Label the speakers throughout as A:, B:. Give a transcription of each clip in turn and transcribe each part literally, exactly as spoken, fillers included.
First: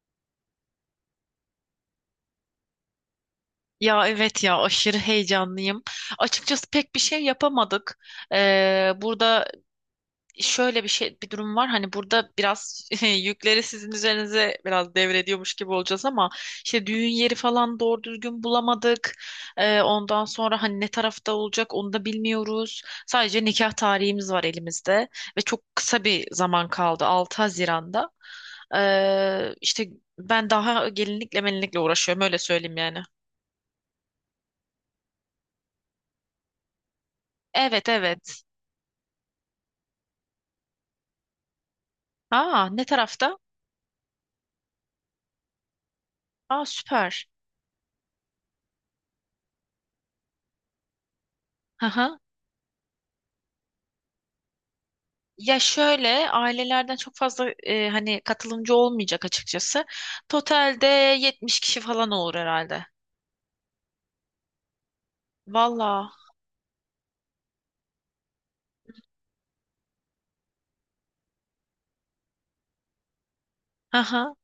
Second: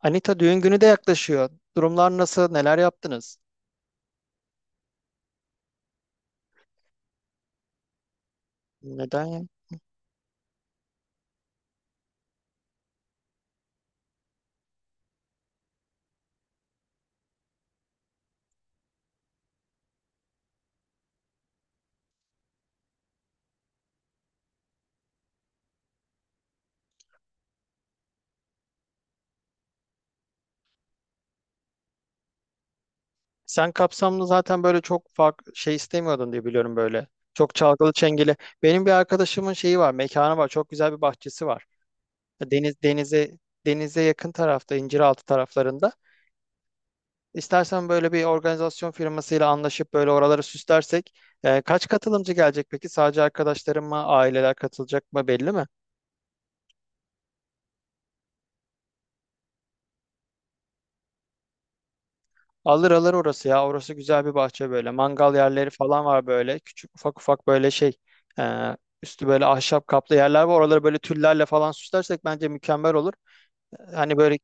A: Anita düğün günü de yaklaşıyor. Durumlar nasıl? Neler yaptınız?
B: Ya evet, ya aşırı heyecanlıyım. Açıkçası pek bir şey yapamadık. Ee,
A: Neden ya?
B: burada şöyle bir şey bir durum var. Hani burada biraz yükleri sizin üzerinize biraz devrediyormuş gibi olacağız ama işte düğün yeri falan doğru düzgün bulamadık. Ee, ondan sonra hani ne tarafta olacak onu da bilmiyoruz. Sadece nikah tarihimiz var elimizde ve çok kısa bir zaman kaldı, altı Haziran'da. Ee, işte ben daha gelinlikle melinlikle uğraşıyorum, öyle söyleyeyim yani.
A: Sen kapsamlı zaten böyle çok farklı şey istemiyordun diye biliyorum böyle. Çok
B: Evet,
A: çalgılı çengeli.
B: evet.
A: Benim bir arkadaşımın şeyi var, mekanı var. Çok güzel bir bahçesi var.
B: Aa,
A: Deniz
B: ne
A: denize
B: tarafta?
A: denize yakın tarafta, İnciraltı taraflarında.
B: Aa, süper.
A: İstersen böyle bir organizasyon firmasıyla anlaşıp böyle oraları süslersek. E,
B: Hı
A: kaç
B: hı.
A: katılımcı gelecek peki? Sadece arkadaşlarım mı, aileler katılacak mı belli
B: Ya
A: mi?
B: şöyle, ailelerden çok fazla e, hani katılımcı olmayacak açıkçası. Totalde yetmiş kişi falan olur herhalde.
A: Alır alır orası ya. Orası güzel bir bahçe böyle. Mangal yerleri falan
B: Valla.
A: var böyle. Küçük ufak ufak böyle şey. e, Üstü böyle ahşap kaplı yerler var. Oraları böyle tüllerle falan süslersek bence mükemmel olur.
B: Hı
A: Hani
B: hı.
A: böyle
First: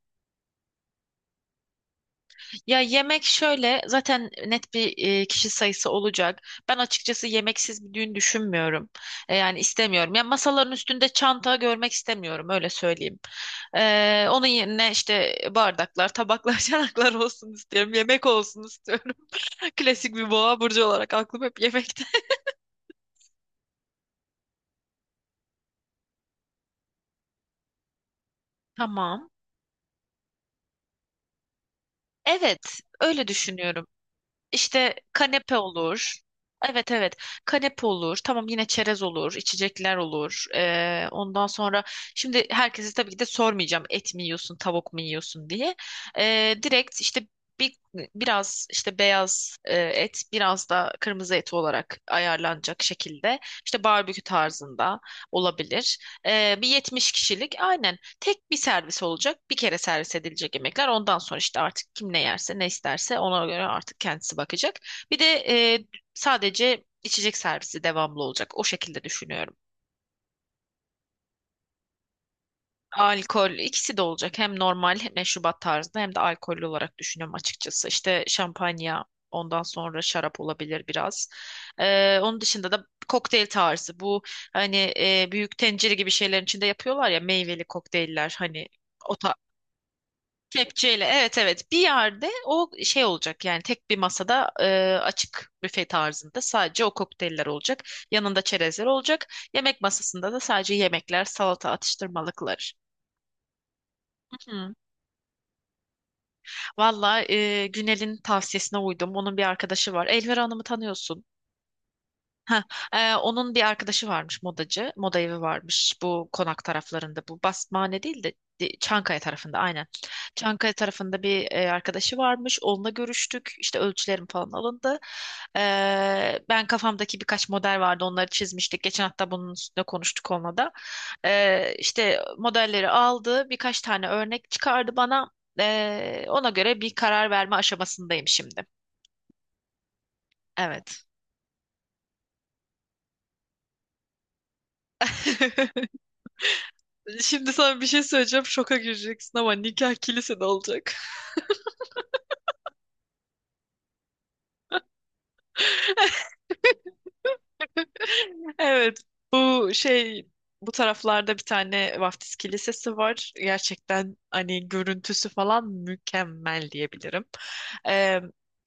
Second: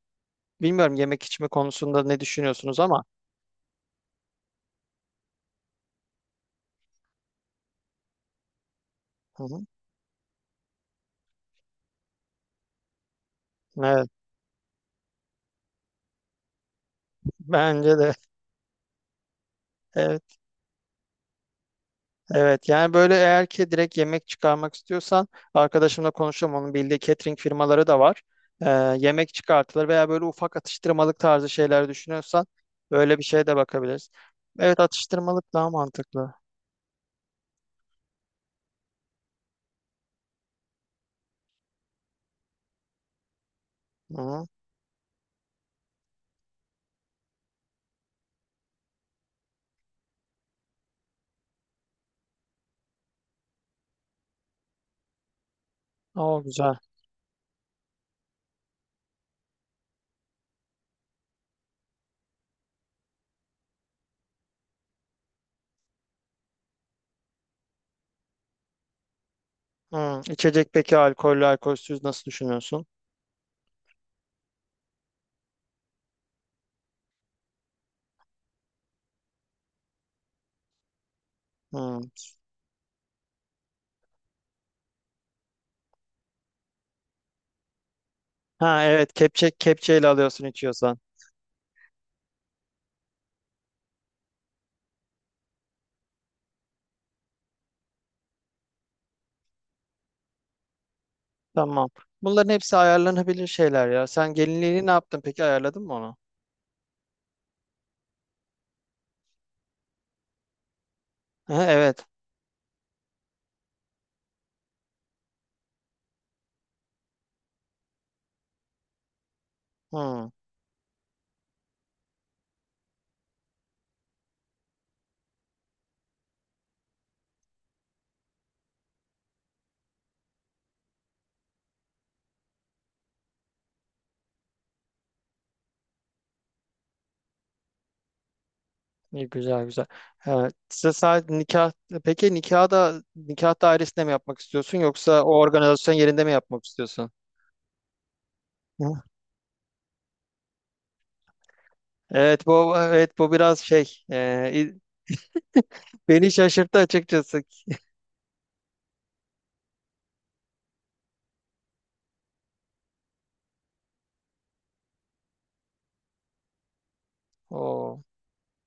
A: bilmiyorum yemek içme konusunda ne düşünüyorsunuz
B: Ya
A: ama.
B: yemek şöyle, zaten net bir e, kişi sayısı olacak. Ben açıkçası yemeksiz bir düğün düşünmüyorum. E,
A: Hı
B: yani
A: hı.
B: istemiyorum. Ya masaların üstünde çanta görmek istemiyorum, öyle söyleyeyim.
A: Evet.
B: E, onun yerine işte bardaklar, tabaklar, çanaklar olsun istiyorum.
A: Bence de.
B: Yemek olsun istiyorum. Klasik bir boğa burcu olarak aklım hep yemekte.
A: Evet yani böyle eğer ki direkt yemek çıkarmak istiyorsan arkadaşımla konuşalım onun bildiği catering firmaları da var. Ee,
B: Tamam.
A: Yemek çıkartılır veya böyle ufak atıştırmalık tarzı şeyler düşünüyorsan
B: Evet,
A: öyle bir
B: öyle
A: şeye de
B: düşünüyorum.
A: bakabiliriz. Evet,
B: İşte
A: atıştırmalık
B: kanepe
A: daha
B: olur.
A: mantıklı.
B: Evet, evet, kanepe olur, tamam, yine çerez olur, içecekler olur. Ee, ondan sonra şimdi herkese tabii ki de sormayacağım et mi
A: Hı.
B: yiyorsun tavuk mu yiyorsun diye. Ee, direkt işte bir, biraz işte beyaz e, et, biraz da kırmızı et olarak ayarlanacak şekilde, işte barbekü tarzında olabilir.
A: O
B: Ee, bir
A: güzel.
B: yetmiş kişilik, aynen. Tek bir servis olacak. Bir kere servis edilecek yemekler. Ondan sonra işte artık kim ne yerse, ne isterse ona göre artık kendisi bakacak. Bir de e, sadece içecek servisi devamlı olacak. O şekilde düşünüyorum.
A: Hı. İçecek peki alkollü alkolsüz nasıl düşünüyorsun?
B: Alkol, ikisi de olacak. Hem normal hem meşrubat tarzında, hem de alkollü olarak düşünüyorum açıkçası. İşte şampanya, ondan sonra şarap olabilir biraz.
A: Hı.
B: E, onun dışında da kokteyl tarzı. Bu hani e, büyük tencere gibi şeylerin içinde yapıyorlar ya, meyveli kokteyller hani,
A: Ha evet,
B: o.
A: kepçe kepçeyle alıyorsun içiyorsan.
B: Kepçeyle, evet evet, bir yerde o şey olacak yani, tek bir masada e, açık büfe tarzında sadece o kokteyller olacak. Yanında çerezler olacak. Yemek masasında da sadece yemekler, salata,
A: Tamam. Bunların
B: atıştırmalıklar.
A: hepsi ayarlanabilir şeyler ya. Sen
B: Hı.
A: gelinliğini ne yaptın peki, ayarladın mı onu?
B: Valla, e, Günel'in tavsiyesine uydum. Onun bir arkadaşı var. Elvira Hanım'ı tanıyorsun.
A: Ha, evet.
B: Heh, e, onun bir arkadaşı varmış modacı. Moda evi varmış bu konak taraflarında. Bu Basmane değil de de- Çankaya tarafında, aynen.
A: Hı.
B: Çankaya tarafında bir e, arkadaşı varmış. Onunla görüştük. İşte ölçülerim falan alındı. E, Ben kafamdaki birkaç model vardı. Onları çizmiştik. Geçen hafta bunun üstüne konuştuk onunla da. E, işte modelleri aldı. Birkaç tane örnek çıkardı bana. E, ona göre bir karar verme aşamasındayım şimdi.
A: İyi, güzel güzel. Evet. Size
B: Evet.
A: sadece nikah Peki, nikah da nikah dairesinde mi yapmak istiyorsun yoksa o organizasyon yerinde mi yapmak istiyorsun?
B: Şimdi sana bir şey söyleyeceğim. Şoka
A: Hı.
B: gireceksin ama nikah kilisede olacak.
A: Evet bu evet bu biraz şey, e, i- beni şaşırttı açıkçası.
B: Evet, bu şey bu taraflarda bir tane vaftiz kilisesi var. Gerçekten hani görüntüsü falan mükemmel diyebilirim.
A: Oo.
B: Ee,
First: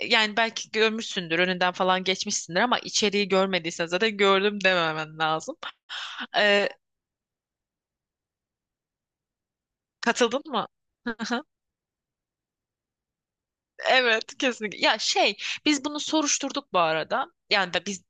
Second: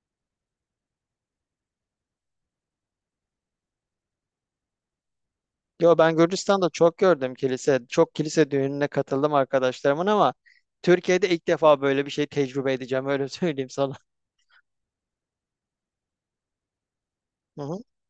B: Yani belki görmüşsündür, önünden falan geçmişsindir ama içeriği görmediysen zaten gördüm dememen lazım.
A: Yo, ben Gürcistan'da
B: Ee,
A: çok gördüm kilise. Çok kilise düğününe katıldım arkadaşlarımın ama
B: Katıldın mı?
A: Türkiye'de ilk defa böyle bir şey tecrübe edeceğim öyle söyleyeyim sana.
B: Evet, kesinlikle. Ya şey, biz bunu soruşturduk bu arada.
A: Hı
B: Yani
A: hı.
B: da biz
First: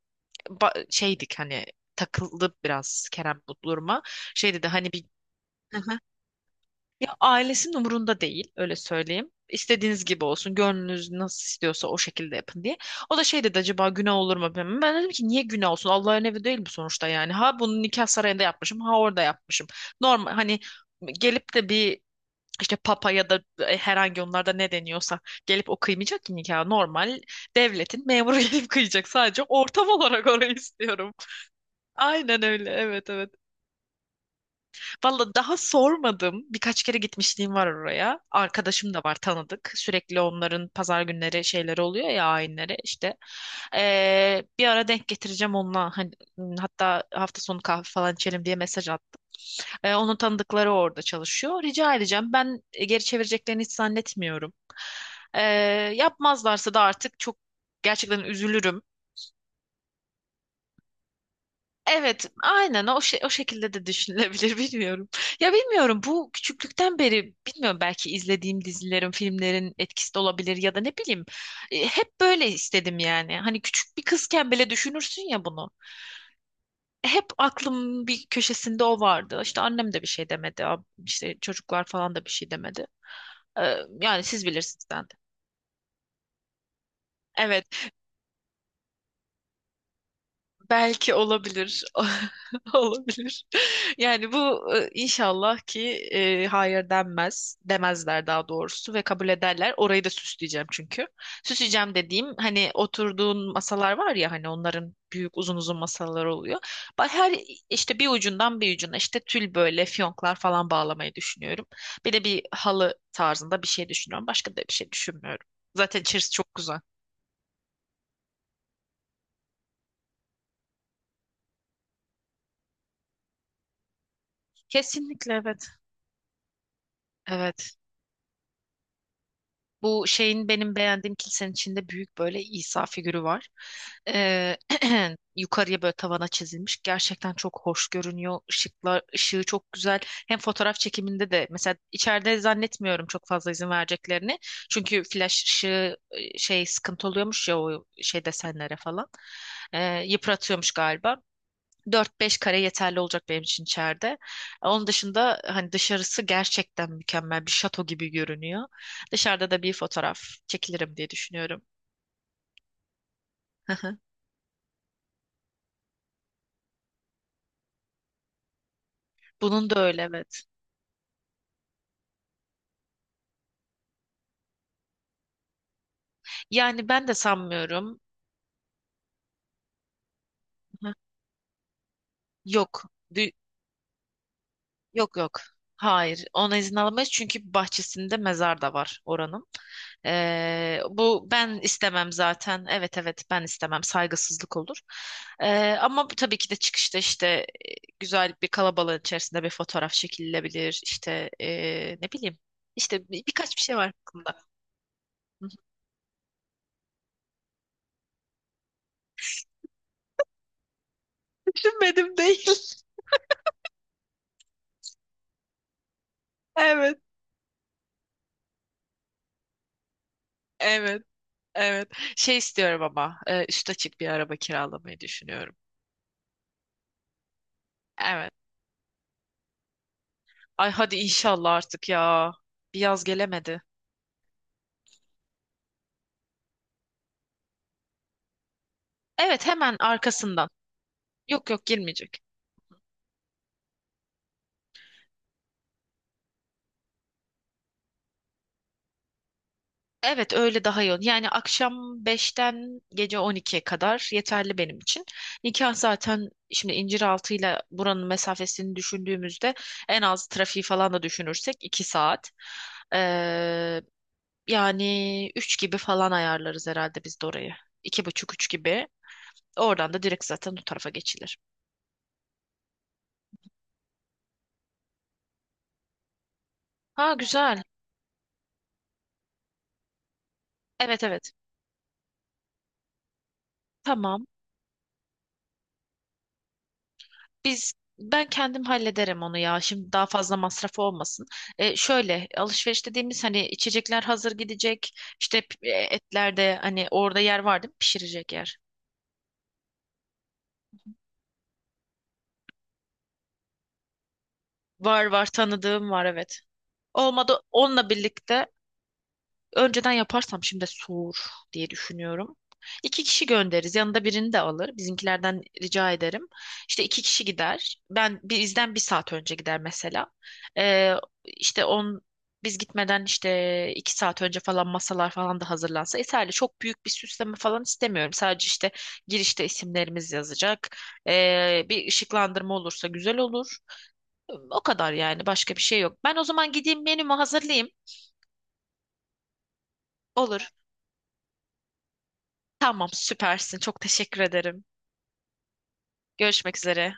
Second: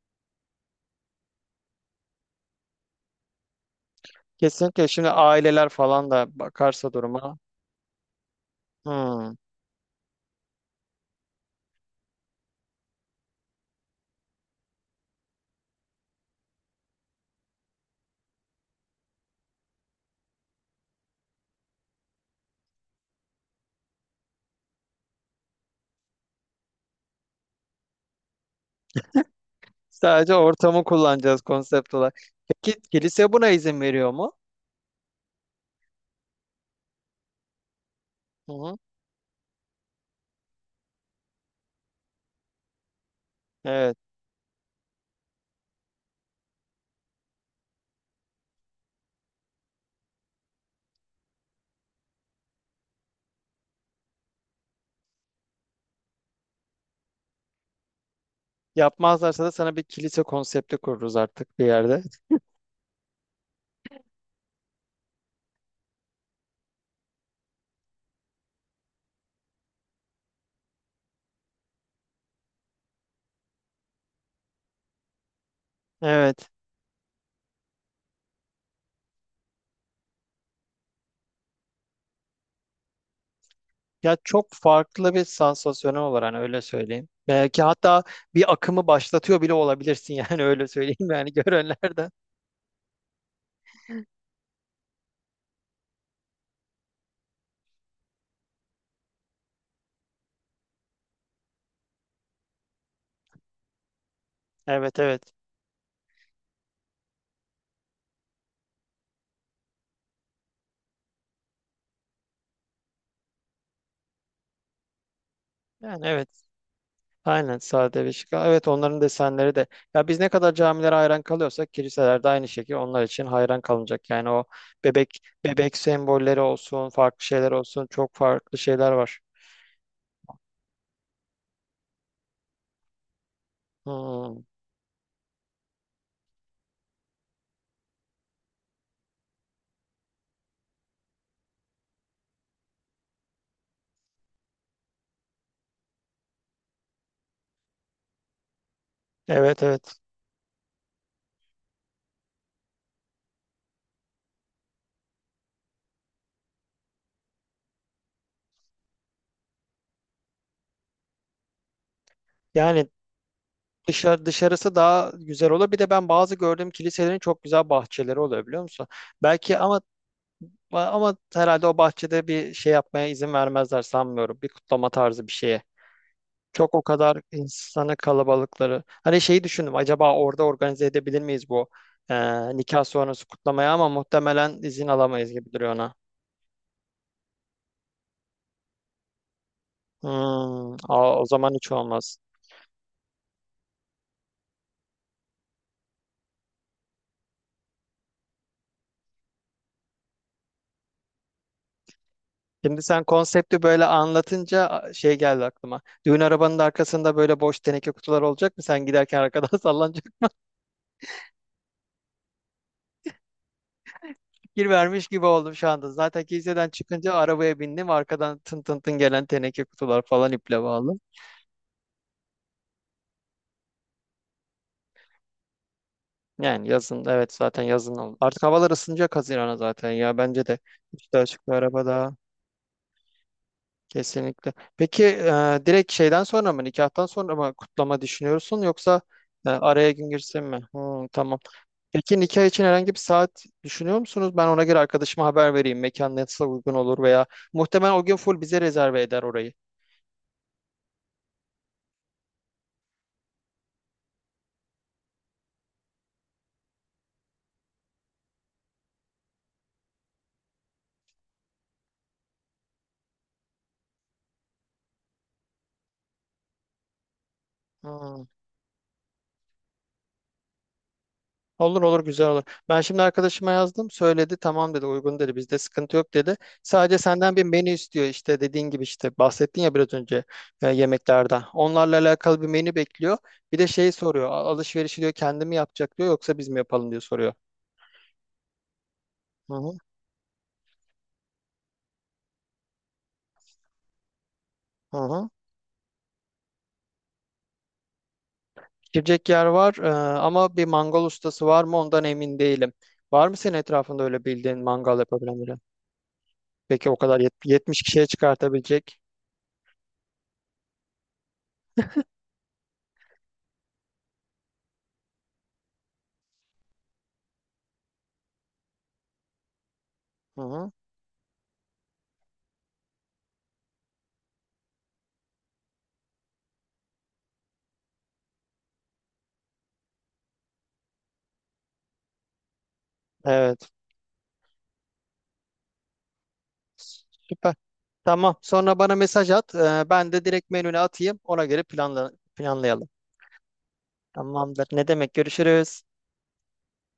B: ba- şeydik hani, takıldı biraz Kerem bu duruma. Şey dedi
A: Kesinlikle,
B: hani bir.
A: şimdi aileler
B: Aha.
A: falan da bakarsa
B: Ya
A: duruma.
B: ailesinin umurunda değil, öyle söyleyeyim.
A: Hı.
B: İstediğiniz gibi olsun, gönlünüz nasıl istiyorsa o şekilde yapın diye. O da şey dedi, acaba günah olur mu, bilmem. Ben dedim ki niye günah olsun? Allah'ın evi değil bu sonuçta yani. Ha bunu nikah sarayında yapmışım, ha orada yapmışım. Normal hani gelip de bir işte papa ya da e, herhangi onlarda ne deniyorsa gelip o kıymayacak ki nikah. Normal devletin memuru gelip kıyacak, sadece ortam olarak
A: Sadece
B: orayı
A: ortamı
B: istiyorum.
A: kullanacağız, konsept olarak.
B: Aynen öyle.
A: Peki
B: Evet, evet.
A: kilise buna izin veriyor mu?
B: Valla daha sormadım. Birkaç kere gitmişliğim var oraya.
A: Hı hı.
B: Arkadaşım da var, tanıdık. Sürekli onların pazar günleri şeyleri oluyor ya, ayinleri işte.
A: Evet.
B: Ee, bir ara denk getireceğim onunla. Hani, hatta hafta sonu kahve falan içelim diye mesaj attım. Ee, onun tanıdıkları orada çalışıyor. Rica edeceğim. Ben e, geri çevireceklerini hiç zannetmiyorum. Ee, Yapmazlarsa da artık çok gerçekten üzülürüm.
A: Yapmazlarsa da sana bir kilise konsepti kururuz artık bir yerde.
B: Evet, aynen, o şey, o şekilde de düşünülebilir, bilmiyorum. Ya bilmiyorum, bu küçüklükten beri bilmiyorum, belki izlediğim dizilerin, filmlerin etkisi de olabilir ya da ne bileyim. E, hep böyle istedim yani. Hani küçük bir kızken bile düşünürsün ya bunu.
A: Evet.
B: Hep aklımın bir köşesinde o vardı. İşte annem de bir şey demedi, ab- işte çocuklar falan da bir şey demedi. Ee,
A: Ya
B: yani siz
A: çok
B: bilirsiniz, ben de.
A: farklı bir sansasyonel olur hani, öyle söyleyeyim. Belki
B: Evet.
A: hatta bir akımı başlatıyor bile olabilirsin yani, öyle söyleyeyim
B: Belki
A: yani,
B: olabilir.
A: görenlerden.
B: Olabilir. Yani bu e, inşallah ki e, hayır denmez. Demezler daha doğrusu ve kabul ederler. Orayı da süsleyeceğim çünkü. Süsleyeceğim dediğim hani oturduğun masalar var ya, hani onların
A: Evet evet.
B: büyük uzun uzun masalar oluyor. Ba- Her işte bir ucundan bir ucuna işte tül böyle fiyonklar falan bağlamayı düşünüyorum. Bir de bir halı tarzında bir şey düşünüyorum. Başka da bir şey düşünmüyorum. Zaten
A: Yani evet.
B: içerisi çok güzel.
A: Aynen, sade ve şık. Evet, onların desenleri de. Ya biz ne kadar camilere hayran kalıyorsak kiliselerde aynı şekilde onlar için hayran kalınacak. Yani o bebek
B: Kesinlikle, evet.
A: bebek sembolleri olsun, farklı şeyler
B: Evet.
A: olsun, çok farklı şeyler var.
B: Bu şeyin, benim beğendiğim kilisenin içinde büyük böyle İsa figürü var.
A: Hmm.
B: Ee, yukarıya böyle tavana çizilmiş. Gerçekten çok hoş görünüyor. Işıklar, ışığı çok güzel. Hem fotoğraf çekiminde de mesela içeride zannetmiyorum çok fazla izin vereceklerini. Çünkü flash ışığı e, şey sıkıntı oluyormuş ya, o şey desenlere falan.
A: Evet evet.
B: Ee, yıpratıyormuş galiba. Dört beş kare yeterli olacak benim için içeride. Onun dışında hani dışarısı gerçekten mükemmel bir şato gibi görünüyor. Dışarıda da bir fotoğraf çekilirim diye düşünüyorum.
A: Yani dışarı, dışarısı daha güzel olur. Bir de ben bazı gördüğüm kiliselerin çok güzel bahçeleri oluyor biliyor musun? Belki,
B: Bunun da
A: ama
B: öyle, evet.
A: ama herhalde o bahçede bir şey yapmaya izin vermezler, sanmıyorum. Bir kutlama tarzı bir şeye. Çok, o
B: Yani ben de
A: kadar insanı,
B: sanmıyorum.
A: kalabalıkları. Hani şeyi düşündüm, acaba orada organize
B: Hı.
A: edebilir miyiz bu e, nikah
B: Yok.
A: sonrası kutlamayı, ama muhtemelen izin
B: Yok,
A: alamayız
B: yok.
A: gibi duruyor ona.
B: Hayır. Ona izin alamayız çünkü bahçesinde mezar da var oranın.
A: Hmm,
B: Ee,
A: a- o
B: bu,
A: zaman
B: ben
A: hiç
B: istemem
A: olmaz.
B: zaten. Evet, evet, ben istemem. Saygısızlık olur. Ee, ama bu tabii ki de çıkışta işte e, güzel bir kalabalığın içerisinde bir fotoğraf çekilebilir. İşte e, ne bileyim.
A: Şimdi sen
B: İşte bir- birkaç bir
A: konsepti
B: şey
A: böyle
B: var aklımda.
A: anlatınca a, şey geldi aklıma. Düğün arabanın da arkasında böyle boş teneke kutular olacak mı? Sen giderken arkadan sallanacak,
B: Düşünmedim değil.
A: fikir vermiş gibi oldum şu anda. Zaten kiliseden
B: Evet.
A: çıkınca arabaya bindim, arkadan tın tın tın gelen teneke kutular falan, iple bağlı.
B: Evet. Evet. Şey istiyorum ama e, üst açık bir araba kiralamayı düşünüyorum.
A: Yani yazın, evet, zaten yazın oldu.
B: Evet.
A: Artık havalar ısınacak Haziran'a, zaten ya bence de
B: Ay hadi
A: üstü açık
B: inşallah
A: bir araba,
B: artık
A: daha
B: ya. Bir yaz gelemedi.
A: kesinlikle. Peki e, direkt şeyden sonra mı, nikahtan sonra mı kutlama düşünüyorsun, yoksa
B: Evet,
A: e,
B: hemen
A: araya gün girsin
B: arkasından.
A: mi? Hmm, tamam.
B: Yok, yok,
A: Peki
B: girmeyecek.
A: nikah için herhangi bir saat düşünüyor musunuz? Ben ona göre arkadaşıma haber vereyim, mekan nasıl uygun olur, veya muhtemelen o gün full bize rezerve eder orayı.
B: Evet, öyle daha yoğun. Yani akşam beşten gece on ikiye kadar yeterli benim için. Nikah zaten, şimdi İnciraltı ile buranın mesafesini düşündüğümüzde en az trafiği falan da düşünürsek iki saat. Ee, Yani üç gibi falan ayarlarız herhalde biz de orayı. İki
A: Hmm.
B: buçuk üç gibi. Oradan da direkt zaten o tarafa geçilir.
A: Olur olur, güzel olur. Ben şimdi arkadaşıma yazdım. Söyledi tamam dedi, uygun dedi, bizde sıkıntı yok dedi. Sadece
B: Ha,
A: senden bir
B: güzel.
A: menü istiyor, işte dediğin gibi, işte bahsettin ya biraz önce e,
B: Evet, evet.
A: yemeklerden. Onlarla alakalı bir menü bekliyor. Bir de şey soruyor:
B: Tamam.
A: "A- Alışverişi, diyor, kendi yapacak, diyor, yoksa biz mi yapalım", diyor, soruyor.
B: Biz Ben kendim hallederim onu
A: Hı
B: ya.
A: hı,
B: Şimdi daha fazla masraf olmasın. E, şöyle alışveriş dediğimiz hani, içecekler hazır gidecek.
A: hı hı.
B: İşte p- e, etler de hani, orada yer var değil mi? Pişirecek yer.
A: Girecek yer var, e, ama bir mangal ustası var mı ondan emin değilim. Var mı senin etrafında öyle bildiğin mangal
B: Var, var,
A: yapabilen biri?
B: tanıdığım var, evet.
A: Peki o kadar
B: Olmadı
A: yet- yetmiş
B: onunla
A: kişiye
B: birlikte.
A: çıkartabilecek.
B: Önceden yaparsam şimdi soğur diye düşünüyorum. İki kişi göndeririz. Yanında birini de alır. Bizimkilerden rica ederim. İşte iki kişi gider. Ben bizden bir saat önce gider mesela.
A: Hı hı.
B: Ee, işte on Biz gitmeden işte iki saat önce falan masalar falan da hazırlansa yeterli. Çok büyük bir süsleme falan istemiyorum. Sadece işte girişte isimlerimiz yazacak. Ee, bir ışıklandırma olursa güzel olur.
A: Evet.
B: O kadar yani. Başka bir şey yok. Ben o zaman gideyim menümü
A: Süper.
B: hazırlayayım.
A: Tamam. Sonra bana mesaj at. Ee, ben de direkt
B: Olur.
A: menüne atayım. Ona göre planla planlayalım.
B: Tamam, süpersin. Çok teşekkür ederim.
A: Tamamdır. Ne demek? Görüşürüz.
B: Görüşmek üzere.